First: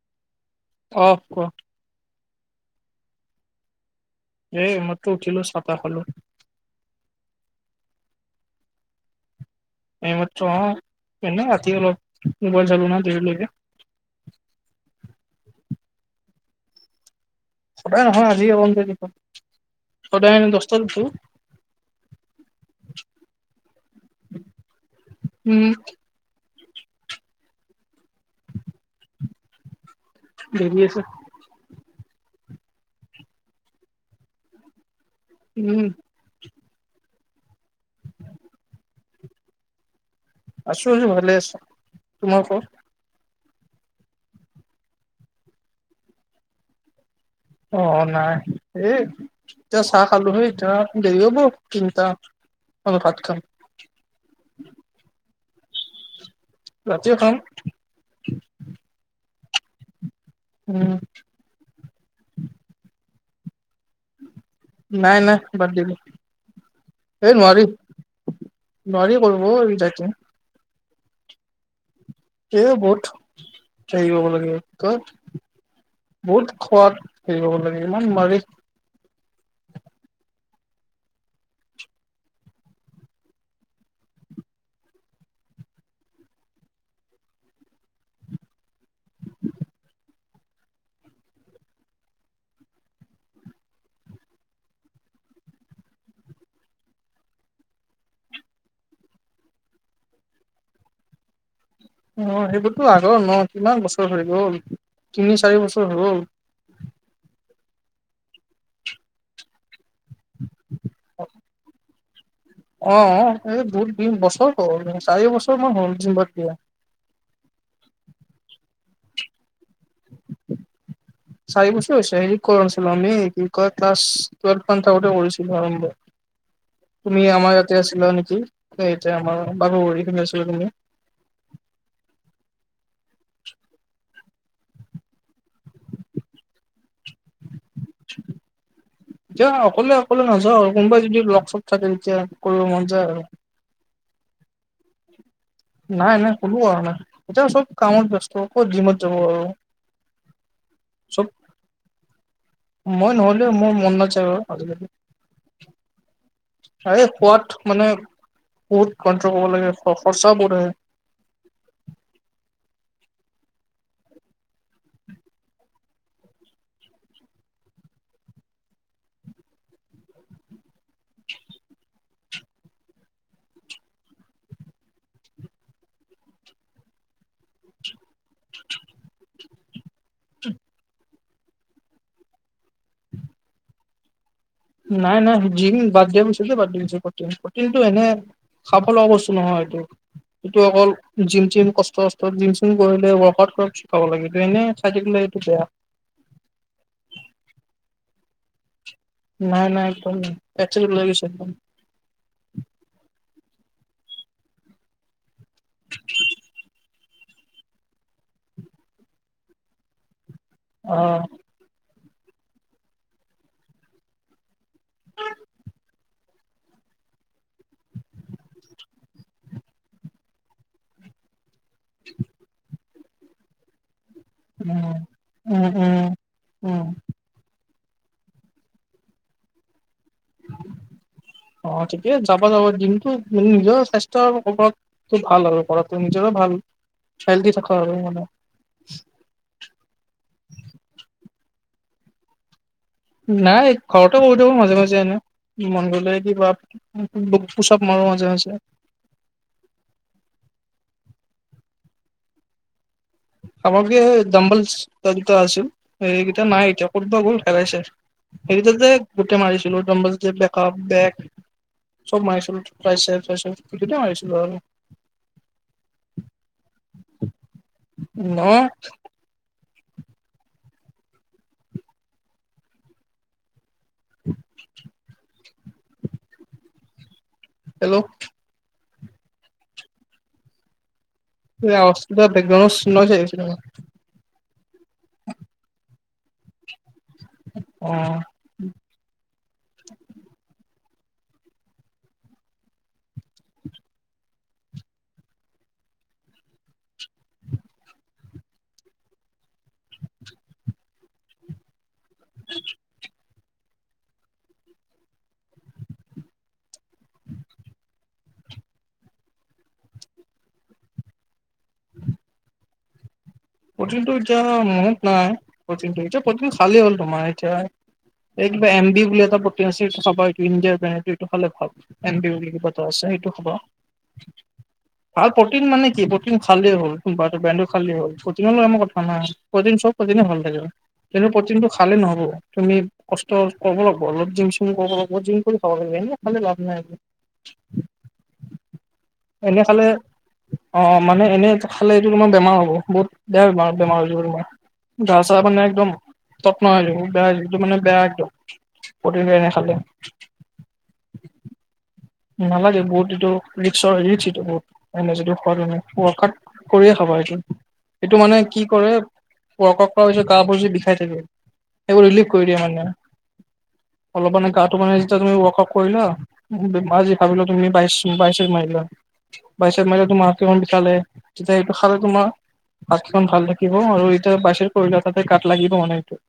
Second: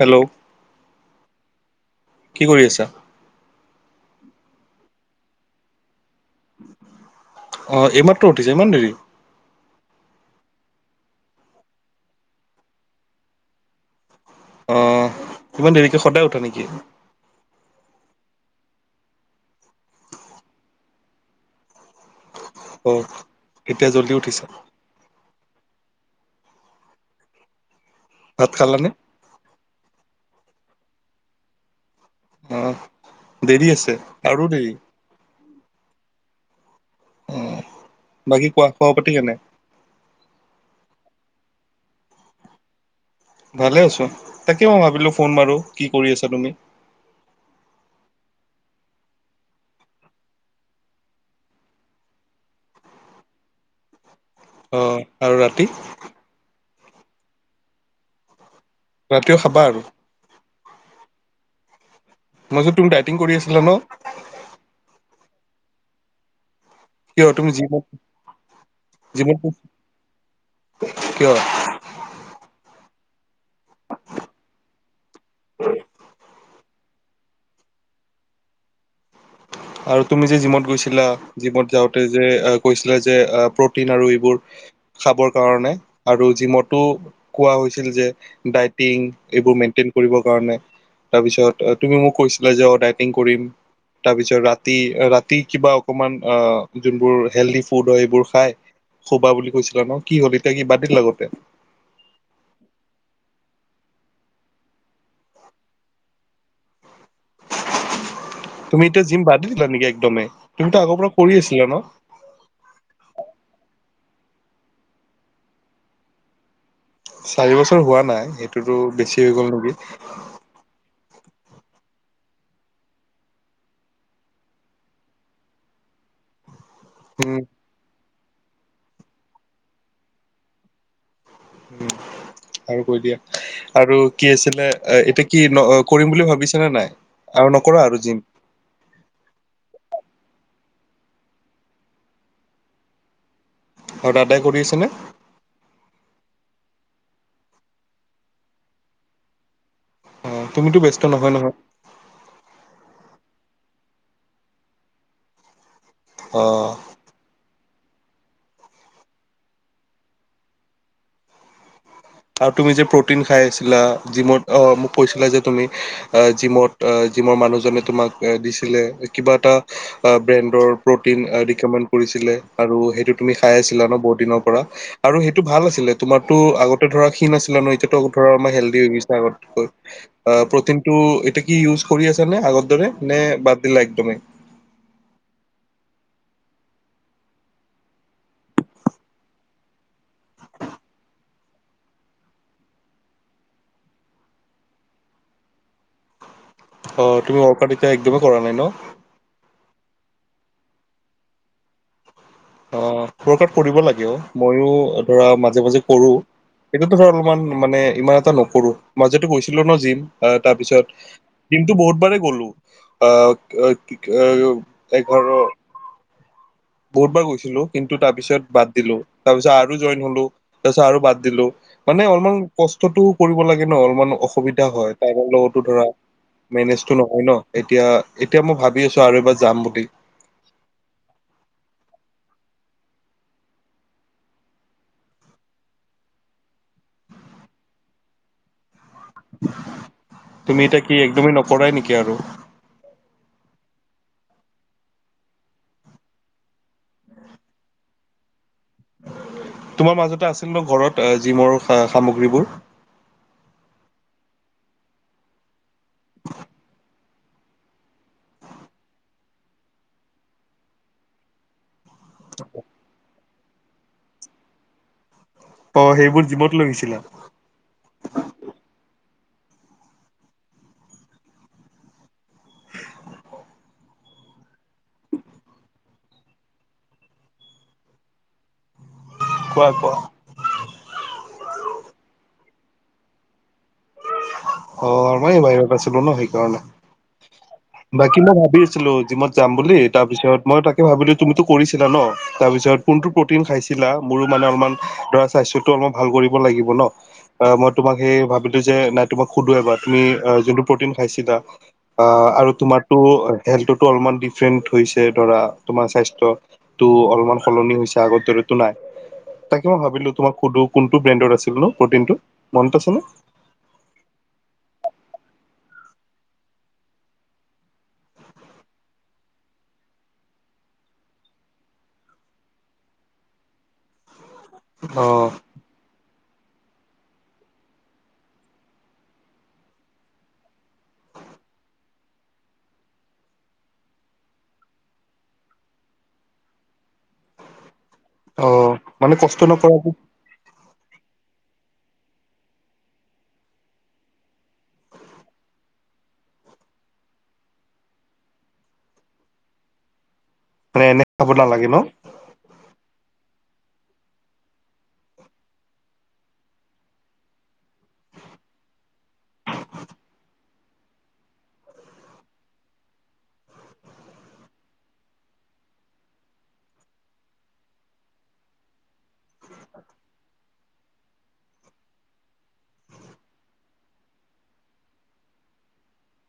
Hello? অ', কোৱা? কি কৰি আছা? এ মাত্ৰ উঠিলোঁ, চাহ তাহ খালোঁ। অ', এই মাত্ৰ উঠিছে, ইমান দেৰি? এইমাত্ৰ অ', এনে ৰাতি অলপ মোবাইল চালো না দেৰিলৈকে। অ', ইমান দেৰিকে সদায় উঠা নেকি? সদায় নহয় আজি অলপ দেৰি হল, সদায় দহটাট উঠো। অ', এতিয়া জল্দি উঠিছ? উম। ভাত খালা নে? দেৰি আছে। অ', দেৰি আছে, আৰু দেৰি? উম। অ', বাকী কোৱা, খবৰ পাতি কেনে? আছোঁ-আছোঁ, ভালে আছোঁ। তোমাৰ কুৱা? ভালে আছোঁ। তাকে মই ভাবিলোঁ ফোন মৰোঁ, কি কৰি আছা তুমি? অ, নাই। এই এতিয়া চাহ খালোহে এতিয়া দেৰি হ'ব তিনিটা ভাত খাম। অ', আৰু ৰাতি? ৰাতিও খাম। ৰাতিও খাবা আৰু? উম। মাজত তুমি ডাইটিং কৰি আছিলা ন? নাই - নাই বাদ দিলোঁ। কিয় এই তুমি নোৱাৰি জিমত - নোৱাৰি জিমত কৰিব এই ডাইটিং। কিয়? এই বহুত, হেৰি হব লাগে কি কয়? বহুত খোৱাৰ হেৰী কৰিব লাগে, ইমান নোৱাৰি। আৰু তুমি যে জিমত গৈছিলা, জিমত যাওঁতে যে কৈছিলা যে প্ৰটিন আৰু এইবোৰ খাবৰ কাৰণে, আৰু জিমতো কোৱা হৈছিল যে ডাইটিং এইবোৰ মেইনটেইন কৰিব কাৰণে? তাৰপিছত তুমি মোক কৈছিলা যে ডাইটিং কৰিম, তাৰপিছত ৰা ৰাতি - ৰাতি কিবা অকমান অ, যোনবোৰ হেলডি ফুড হয় এইবোৰ খাই সোবা বুলি কৈছিলা ন কি হল এতিয়া কি বাদ দিলা গোটে? অ', সেইবোৰতো আগৰ ন কিমান বছৰ হৈ গ'ল? তিনি চাৰি বছৰ হ'ল। তুমি এতিয়া জিম বাদ দি দিলা নেকি একদমেই, তুমিতো আগৰ পৰা কৰি আছিলা ন? অ', এই বহুত দিন বছৰ হ'ল চাৰি বছৰ মান হ'ল জিম বাদ দিয়া। চাৰি বছৰ হোৱা নাই, সেইটোতো বেছি হৈ গ'ল নেকি? চাৰি বছৰ হৈছে হেৰিত কৰানাছিলোঁ আমি, কি কয় ক্লাছ টোৱেলভ মানত থাকোঁতে কৰিছিলোঁ আৰম্ভ। [unintelligible] তুমি আমাৰ ইয়াতে আছিলা নেকি, ইয়াতে আমাৰ [unintelligible] ফালে আছিলা তুমি। উম। আৰু কৈ দিয়া। আৰু কি আছিলে এতিয়া কি ন কৰিম বুলি ভাবিছে নে নাই? আৰু নকৰা আৰু জিম? এতিয়া অকলে - অকলে নাযাওঁ আৰু কোনোবাই যদি লগ চগ থাকে তেতিয়া কৰিব মন যায় আৰু। আৰু দাদাই কৰি আছেনে? নাই - নাই কোনো অহা নাই। এতিয়া চব কামত ব্যস্ত কত জিমত যাব আৰু। অ', তুমিতো ব্যস্ত চব নহয় - নহয়। মই নহলেওঁ মোৰ মন নাযায় অ আজিকালি। অ', এই খোৱাত মানে বহুত কন্ট্ৰল কৰিব লাগে, খৰচাও বহুত হয়। আৰু তুমি যে প্ৰটিন খাই আছিলা জিমত অ, মোক কৈছিলা যে তুমি অ, জিমত, জিমৰ মানুহজনে তোমাক দিছিলে কিবা এটা ব্ৰেণ্ডৰ প্ৰটিন ৰিকমেণ্ড কৰিছিলে আৰু সেইটো তুমি খাই আছিলা ন বহুত দিনৰ পৰা? আৰু সেইটো ভাল আছিলে তোমাৰো আগত এইটো ধৰা ক্ষিন আছিলা ন এতিয়াটো আকৌ ধৰা সেলডি হৈ গৈছা আগতকৈ? অ, প্ৰটিন টো টো এতিয়া কি ইউজ কৰি আছা নে আগৰ দৰে নে বাদ দিলা একদমেই? নাই-নাই জিম বাতদিয়া পিছতে বাদ দি দিছোঁ প্ৰটিন। প্ৰটিন টো এনে [unintelligible] বস্তু নহয় এইটো। এইটো অকল জিম চিম কষ্ট জিম চিম কৰিলে ৱৰ্ক আউট শিকাব লাগে, এইটো এনে [unintelligible] অ', তুমি ৱৰ্কআউট এতিয়া একদমেই কৰা নাই ন? নাই-নাই একদম নাই, পেত ছেট ওলাই গৈছে একদম। অ', ৱৰ্ক আট কৰিব লাগে অ। ময়ো ধৰা মাজে-মাজে কৰোঁ। সেইটোতো হয় অলপমান মানে ইমান এটা নকৰোঁ, মাজতে গৈছিলোঁ ন জিম অ, তাৰপিছত অ' দিনটো বহুতবাৰেই গলোঁ, অ, এ ঘৰ বহুত বাৰ গৈছিলোঁ, কিন্তু তাৰ পিছত বাদ দিলোঁ, তাৰ পিছত আৰু জইন হলোঁ, তাৰ পিছত আৰু বাদ দিলোঁ মানে অলপমান কষ্টতটো কৰিব লাগে ন অলপমান অসুবিধা উম। হয়, [unintelligible] উম লগতো ধৰা উম। উম মেনেজটো নহয় ন? এতিয়া-এতিয়া মই ভাবি আছোঁ আৰু এবাৰ যাম বুলি। [unintelligible] অ', থিকে আছে যাবা-যাবা দিনটো নিজৰ স্বাস্থ্যৰ ওপৰত তো ভাল আৰু কৰাটো নিজৰো ভাল [unintelligible] দি থাকা আৰু মানে। তুমি এতিয়া কি একদমেই নকৰাই নেকি আৰু? নাই ঘৰতে কৰি থাকোঁ মাজে-মাজে এনেই মন গলে কিবা পুছ আপ মৰোঁ মাজে-মাজে। তোমাৰ মাজতে আছিল ন ঘৰত জিমৰ সামগ্ৰীবোৰ? সামগ্ৰী এ ডাম্বেল দুটা-দুটা আছিল, এইকেইটা নাই এতিয়া। কতবা গ'ল হেৰাইছে। সেই দুটাতে গোটেই মাৰিছিলোঁ ডম্ব [unintelligible] চব মাৰিছিলোঁ, ট্ৰাইচেপ, বাইচেপ, হেইকিতাই মাৰিছিলোঁ আৰু। অ', সেইবোৰ জিমত লৈগৈছিলা? নহয়। [unintelligible] [unintelligible] হেল্ল'? কোৱা-কোৱা? এই অৱজটো কিবা বেকগ্ৰাউণ্ড নইজ আহি আছে তোমাৰ। অ', মই বাহিৰত আছিলোঁ ন, সেইকাৰণে। অ বাকী মই ভাবি আছিলোঁ, যিমই যাম বুলি, তাৰপিছত মই তাকে ভাবিলোঁ তুমিতো কৰিছিলা ন? তাৰপিছত কোনটো প্ৰটিন খাইছাঁ [unintelligible] মোৰো মানে অলমান ধৰা স্বাস্থ্যটো অলপমান ভাল কৰিব লাগিব ন'? অ', মই তোমাক সেই ভাবিলোঁ যে তোমাক সুধো এবাৰ তুমি যোনটো প্ৰটিন খাইছিলা। আ, আৰু তোমাৰতো আ হেল্থতো অলপমান ডিফৰেণ্ট হৈছে ধৰা তোমাৰ স্বাস্থ্য টো অলপমান সলনি হৈছে আগৰ দৰেতো নাই। তাকে মই ভাবিলোঁ তোমাক শুধু। কোনটো ব্ৰেণ্ডৰ আছিল ন প্ৰটিনটো, মনত আছেনে? প্ৰটিনটো এতিয়া মনত নাই। প্ৰটিন এতিয়া প্ৰটিন খালে হ'ল তোমাৰ এতিয়া এই কিবা এম বি বুলি এটা প্ৰটিন আছে সেইটো খাবা, সেইটো ইণ্ডিয়াৰটো এইটো হ'লে ভাল। এন বি বুলি কিবা এটা আছে সেইটো খাবা। [unintelligible] প্ৰটিন মানে কি, প্ৰটিন খালেই হল। কোনবা এটো ব্ৰেণ্ডৰ খালেই হ'ল। [unintelligible] কথা নাই প্ৰটিন চব প্ৰটিনে ভাল [unintelligible] প্ৰটিনটো খালে নহ'ব, তুমি কষ্ট কৰিব লাগিব অলপ জিম চিম কৰিব লাগিব জিম কৰি খাব লাগিব হয়ে ন? মানে লাভ নাই একো। [inaudible] অ মানে কষ্ট [inaudible] এনে খালে নকৰাকে অ', মানে এনে খালে এইটো তোমাৰ বেমাৰ হ'ব। বহুত বেয়া বেমাৰ -বেমাৰ হৈ যাব তোমাৰ। গা চা মানে একদম তত নোহোৱা হয় যাব, বেয়া হৈ যাব, যিটো মানে বেয়া একদম। প্ৰটিন এনে খালে। মানে এনে খাব নালাগে ন'? নালাগে বহুত এইটো ৰিক্সৰ -ৰিক্সটো বহুত এনে যদি খোৱা তুমি। ৱৰ্কআউট কৰিয়ে খাবা এইটো। এইটো মানে কি কৰে ৱৰ্ক কৰা পিছত গাবোৰ যে বিষাই থাকে, সেইবোৰ ৰিলিফ কৰি দিয়ে মানে। অলপ মানে গাটো মানে যেতিয়া তুমি ৱৰ্ক আউট কৰিলা। [unintelligible] মই যি ভাবিলোঁ তুমি বাইছ বাইচেপ মাৰি লোৱা। বাইছ মৰিলে তোমাৰ হাতকেইখন বিষালে, তেতিয়া এইটো খালে তোমাৰ হাতখন ভাল থাকিব আৰু এতিয়া বাইছ চেপ কৰিলে তাতে গাত লাগিব মানে এইটো।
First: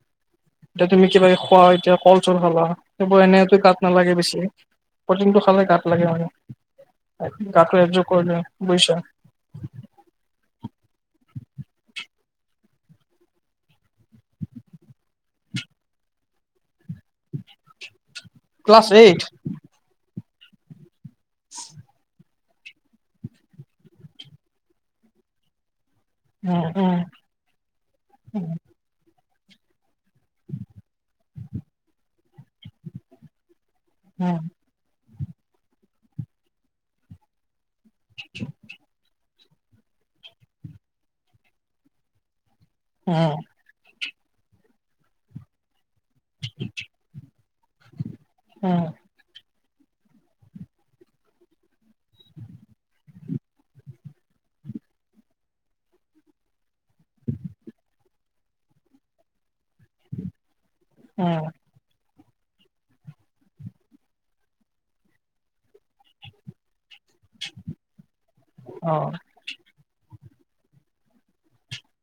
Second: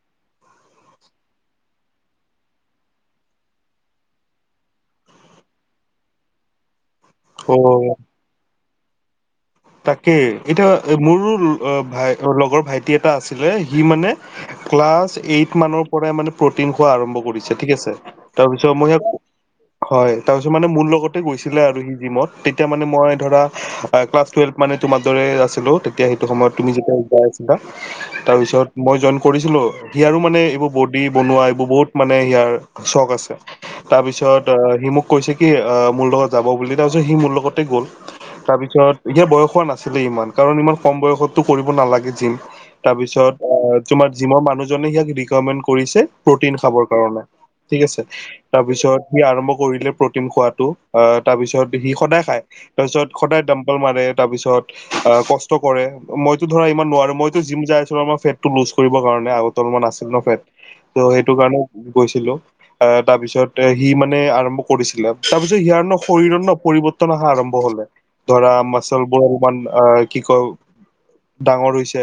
এতিয়া তুমি কিবা খোৱা এতিয়া কল- চল খালা সেইবোৰ এনেতো গাত নালাগে বেছি। প্ৰটিনটো খালে গাত লাগে মানে। অ গাটো একযোগ কৰি লোৱা বুইচা? তাকে এতিয়া মোৰো ভাই লগৰ ভাইটি এটা আছিলে সি মানে ক্লাছ এইট মানৰ পৰাই মানে প্ৰটিন খোৱা আৰম্ভ কৰিছে ঠিক আছে? তাৰপিছত ক্লাছ মই হিয়াক, এইট হয়। তাৰপিছত মানে মোৰ লগতে গৈছিলে আৰু সি জিমত। তেতিয়া মানে মই ধৰা ক্লাছ টোৱেলভ মানে তোমাৰ দৰে আছিলোঁ। তেতিয়া সেইটো সময়ত উম তুমি উম যেতিয়া [inaudible] আছিলা। তাৰ পিছত মই জইন কৰিছিলোঁ। সিয়াৰো মানে এইবোৰ বডি বনোৱা এইবোৰ বহুত মানে হিয়াৰ চখ আছে। উম তাৰপিছত আ সি মোক কৈছে কি আ মোৰ লগত যাব বুলি তাৰপিছত সি মোৰ লগতে গ'ল। তাৰ পিছত সিয়াৰ বয়স হোৱা নাছিলে ইমান কাৰণ ইমান কম বয়সতটো কৰিব নালাগে জিম। তাৰপিছত উম এ তোমাৰ জিমৰ মানুহজনে সিয়াক ৰিকামেণ্ড কৰিছে প্ৰটিন খাবৰ কাৰণে। ঠিক আছে। উম তাৰপিছত সি আৰু মোক পঢ়িলে প্ৰটিন খোৱাটো। অ, তাৰপিছত সি সদায় খাই, তাৰছত সদাই ডম তল মাৰে তাৰপিছত আ, কষ্ট কৰে মইতো ধৰা ইমান নোৱাৰো মইতো জিম যাই আছোঁ ন, মইতো ফেটটো লুজ কৰিব কাৰণে আগত অলপমান আছিল ন ফেট? ত' সেইটো উম কাৰণে গৈছিলোঁ। অ', তাৰ পিছত এ সি মানে আৰম্ভ কৰিছিলে। তাৰপিছত সিয়াৰ ন' শৰীৰৰ ন' পৰিৱৰ্ত ত' নাহা আৰম্ভ হলে ধৰা অ মাচলবোৰ অলপমান অহ, কি কয় ডাঙৰ হৈছে,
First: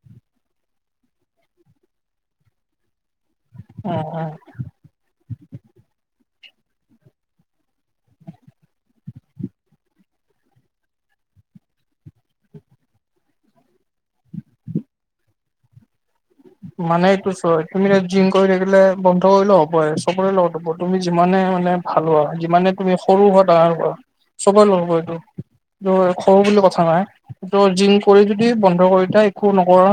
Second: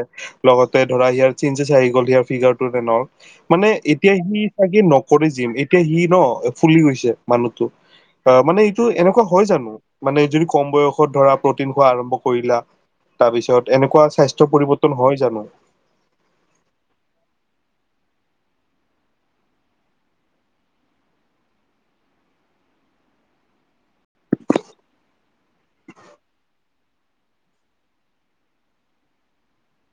লগতে ধৰা ইয়াৰ চেইনজেছ আহি গ'ল, সিয়াৰ ফিগাৰটোতে [unintelligible] মানে উম এতিয়া উম সি চাগে নকৰে যিম এতিয়া সি ন, ফুলি গৈছে মানুহটো। অ', মানে এইটো এনেকুৱা হয় জানো? মানে যিটো কম বয়স ধৰা প্ৰটিন খোৱা আৰম্ভ কৰিলা, তাৰ পিছত এনেকুৱা স্বাস্থ্য পৰিৱৰ্তন হয় জানো? মানে এইটো চোৱা, তুমি এতিয়া জিম কৰি থাকিলে বন্ধ কৰিলেও হ'বয়ে, চবৰে লগত হ'ব, তুমি যিমানে মানে ভালো হোৱা, যিমানে তুমি সৰু হোৱা ডাঙৰ হোৱা। চ'বৰ লগ হ'ব এইটো, এইটো খৰু বুলি কথা নাই। ত' জিম কৰি যদি বন্ধ কৰি থয়, একো নকৰা,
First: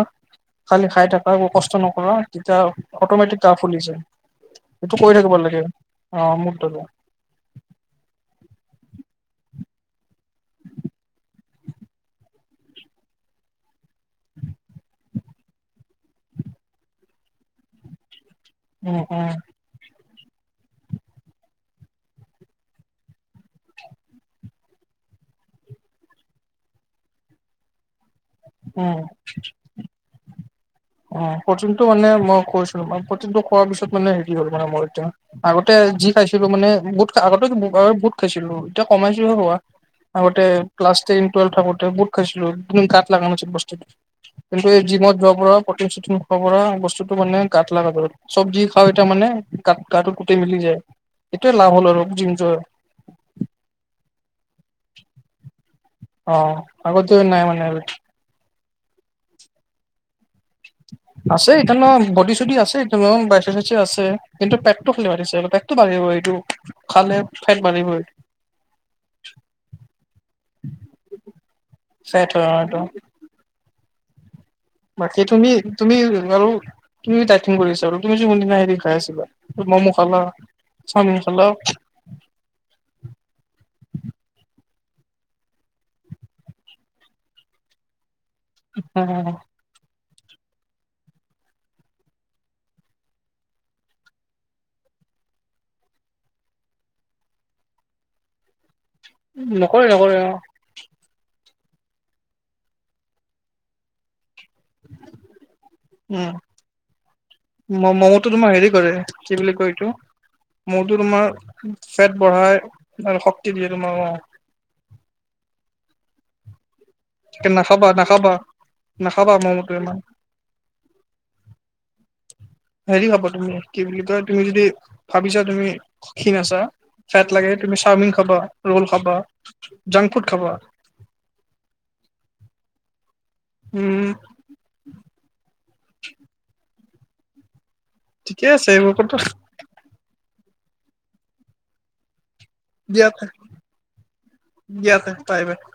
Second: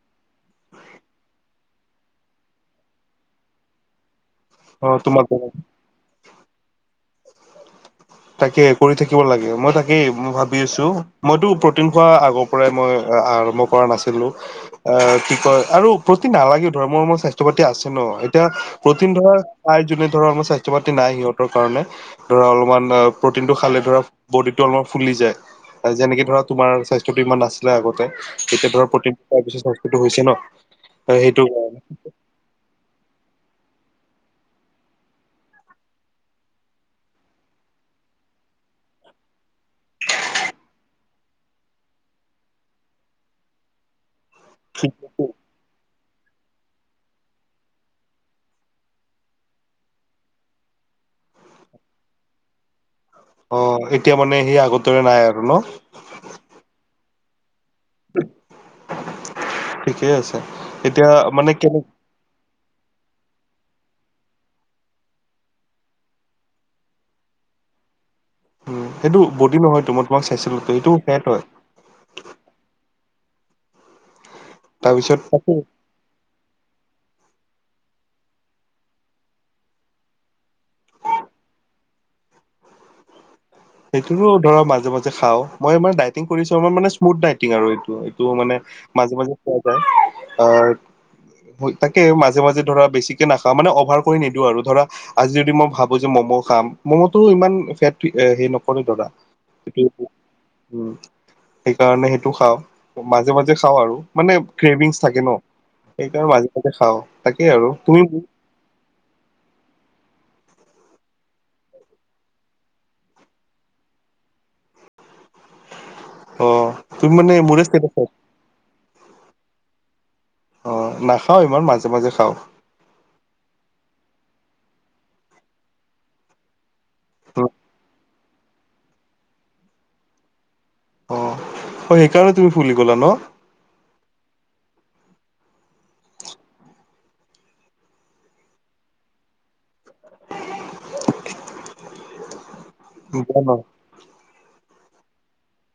খালি খাই থাক একো কষ্ট নকৰা, তেতিয়া অটমেটিক গা ফুলি যায়, অ সেইটো কৰি থাকিব তোমাক লাগে। অ', [unintelligible] তাকে কৰি থাকিব লাগে, মই তাকেই ভাবি আছোঁ, মইতো প্ৰটিন খোৱা আগৰ পৰাই মই আ আৰম্ভ কৰা নাছিলোঁ। অ', কি কয় আৰু প্ৰটিন নালাগেও ধৰ মোৰ- মোৰ স্বাস্থ্য পাতি আছে ন', এই এতিয়া উম প্ৰটিন উম ধৰ প্ৰায় যোনে ধৰ [unintelligible] স্বাস্থ্য পাতি নাই সিহঁতৰ কাৰণে ধৰা অলপমান অ', প্ৰটিনটো খালে ধৰা বডিটো অলপমান ফুলি যায়। যেনেকে ধৰা তোমাৰ স্বাস্থ্যটো ইমান নাছিলে আগতে, এতিয়া ধৰা উম প্ৰটিন খোৱা পিছত স্বাস্থ্যটো হৈছে ন। অ', সেইটো কাৰণে প্ৰটিনটো মানে মই কৈছিলো, মই প্ৰটিনটো খোৱাৰ পিছত মানে হেৰি হ'ল মানে মোৰ এতিয়া। আগতে যি খাইছিলো মানে, বুত আগতে বুত খাইছিলো, এতিয়া কমাইছোহে ৰ'বা। আগতে ক্লাছ টেন টোৱেলভ থাকোঁতে বুট খাইছিলো, কিন্তু গাঁত লাগ নোছিল বস্তুটো। কিন্তু এই জিমত যোৱাৰ পৰা প্ৰটিন চটিন খোৱাৰ পৰা বস্তুটো মানে গাত লাগা হ'ল। চব্জি খাওঁ এতিয়া মানে গাত গাটোত গোটেই মিলি যায়, সেইটোৱে লাভ হ'ল আৰু জিম যোৱাৰ। অ', এতিয়া মানে সেই আগৰ দৰে নাই আৰু ন। অ', আগতেও নাই মানে আৰু। ঠিকেই আছে। এতিয়া মানে আছে কেনে [unintelligible] বডি চডি আছে। [unintelligible] আছে, কিন্তু পেতটো খালি [unintelligible] পেতটো বাঢ়িব এইটো। খালে ফেট বাঢ়িবই। উম, সেইটো বডি নহয়তো মই তোমাক চাইছিলো, সেইটো ফেট হয়। ফেট হয় অ', এইটো। তাৰপিছত বাকী তুমি তাকো তুমি বাৰু তুমি দাইটিং কৰিছা আৰু তুমি যোনদিনা সেইদিন খাই আছিলা ম'ম খালা। চাওমিন খালা। সেইটোৰো ধৰক মাজে মাজে খাওঁ, মই মানে ডাইটিং কৰিছো আমাৰ মানে স্মুথ ডাইটিং আৰু এইটো- এইটো মানে মাজে- মাজে খোৱা যায়, অ', তাকে, মাজে মাজে ধৰা বেছিকে নাখাওঁ, মানে অভাৰ কৰি নিদিওঁ আৰু ধৰা আজি যদি মই ভাবো যে মম' খাম, মম'টো ইমান ফেট এ হেৰি [unintelligible] উম, নকৰে নকৰে অ সেইকাৰণে সেইটো খাওঁ, মাজে- মাজে খাওঁ আৰু। মানে ক্ৰেভিংছ থাকে ন, সেইকাৰণে মাজে- মাজে খাওঁ, তাকে আৰু উম তুমি মম'টো তোমাৰ হেৰি কৰে। কি বুলি কয় এইটো মোৰটো তোমাৰ ফেট বঢ়াই আৰু শক্তি দিয়ে, তোমাৰ অ'। অ'। তুমি মানে এ মোৰে ষ্টেটাছ নাখাবা- নাখাবা- নাখাবা ম'ম'টো ইমান। অ', নাখাওঁ ইমান, মাজে- মাজে খাওঁ। হেৰি খাবা তুমি, কি বুলি কয় তুমি যদি ভাবিছা তুমি খীন আছা ফেট অ লাগে, তুমি চাওমিন খাবা, ৰ'ল খাবা, জাংক ফুড খাবা। অ', অ', সেইকাৰণে তুমি ফুলি গ'লা ন। উম। ঠিকে আছে এইবোৰ কত বেয়া [unintelligible]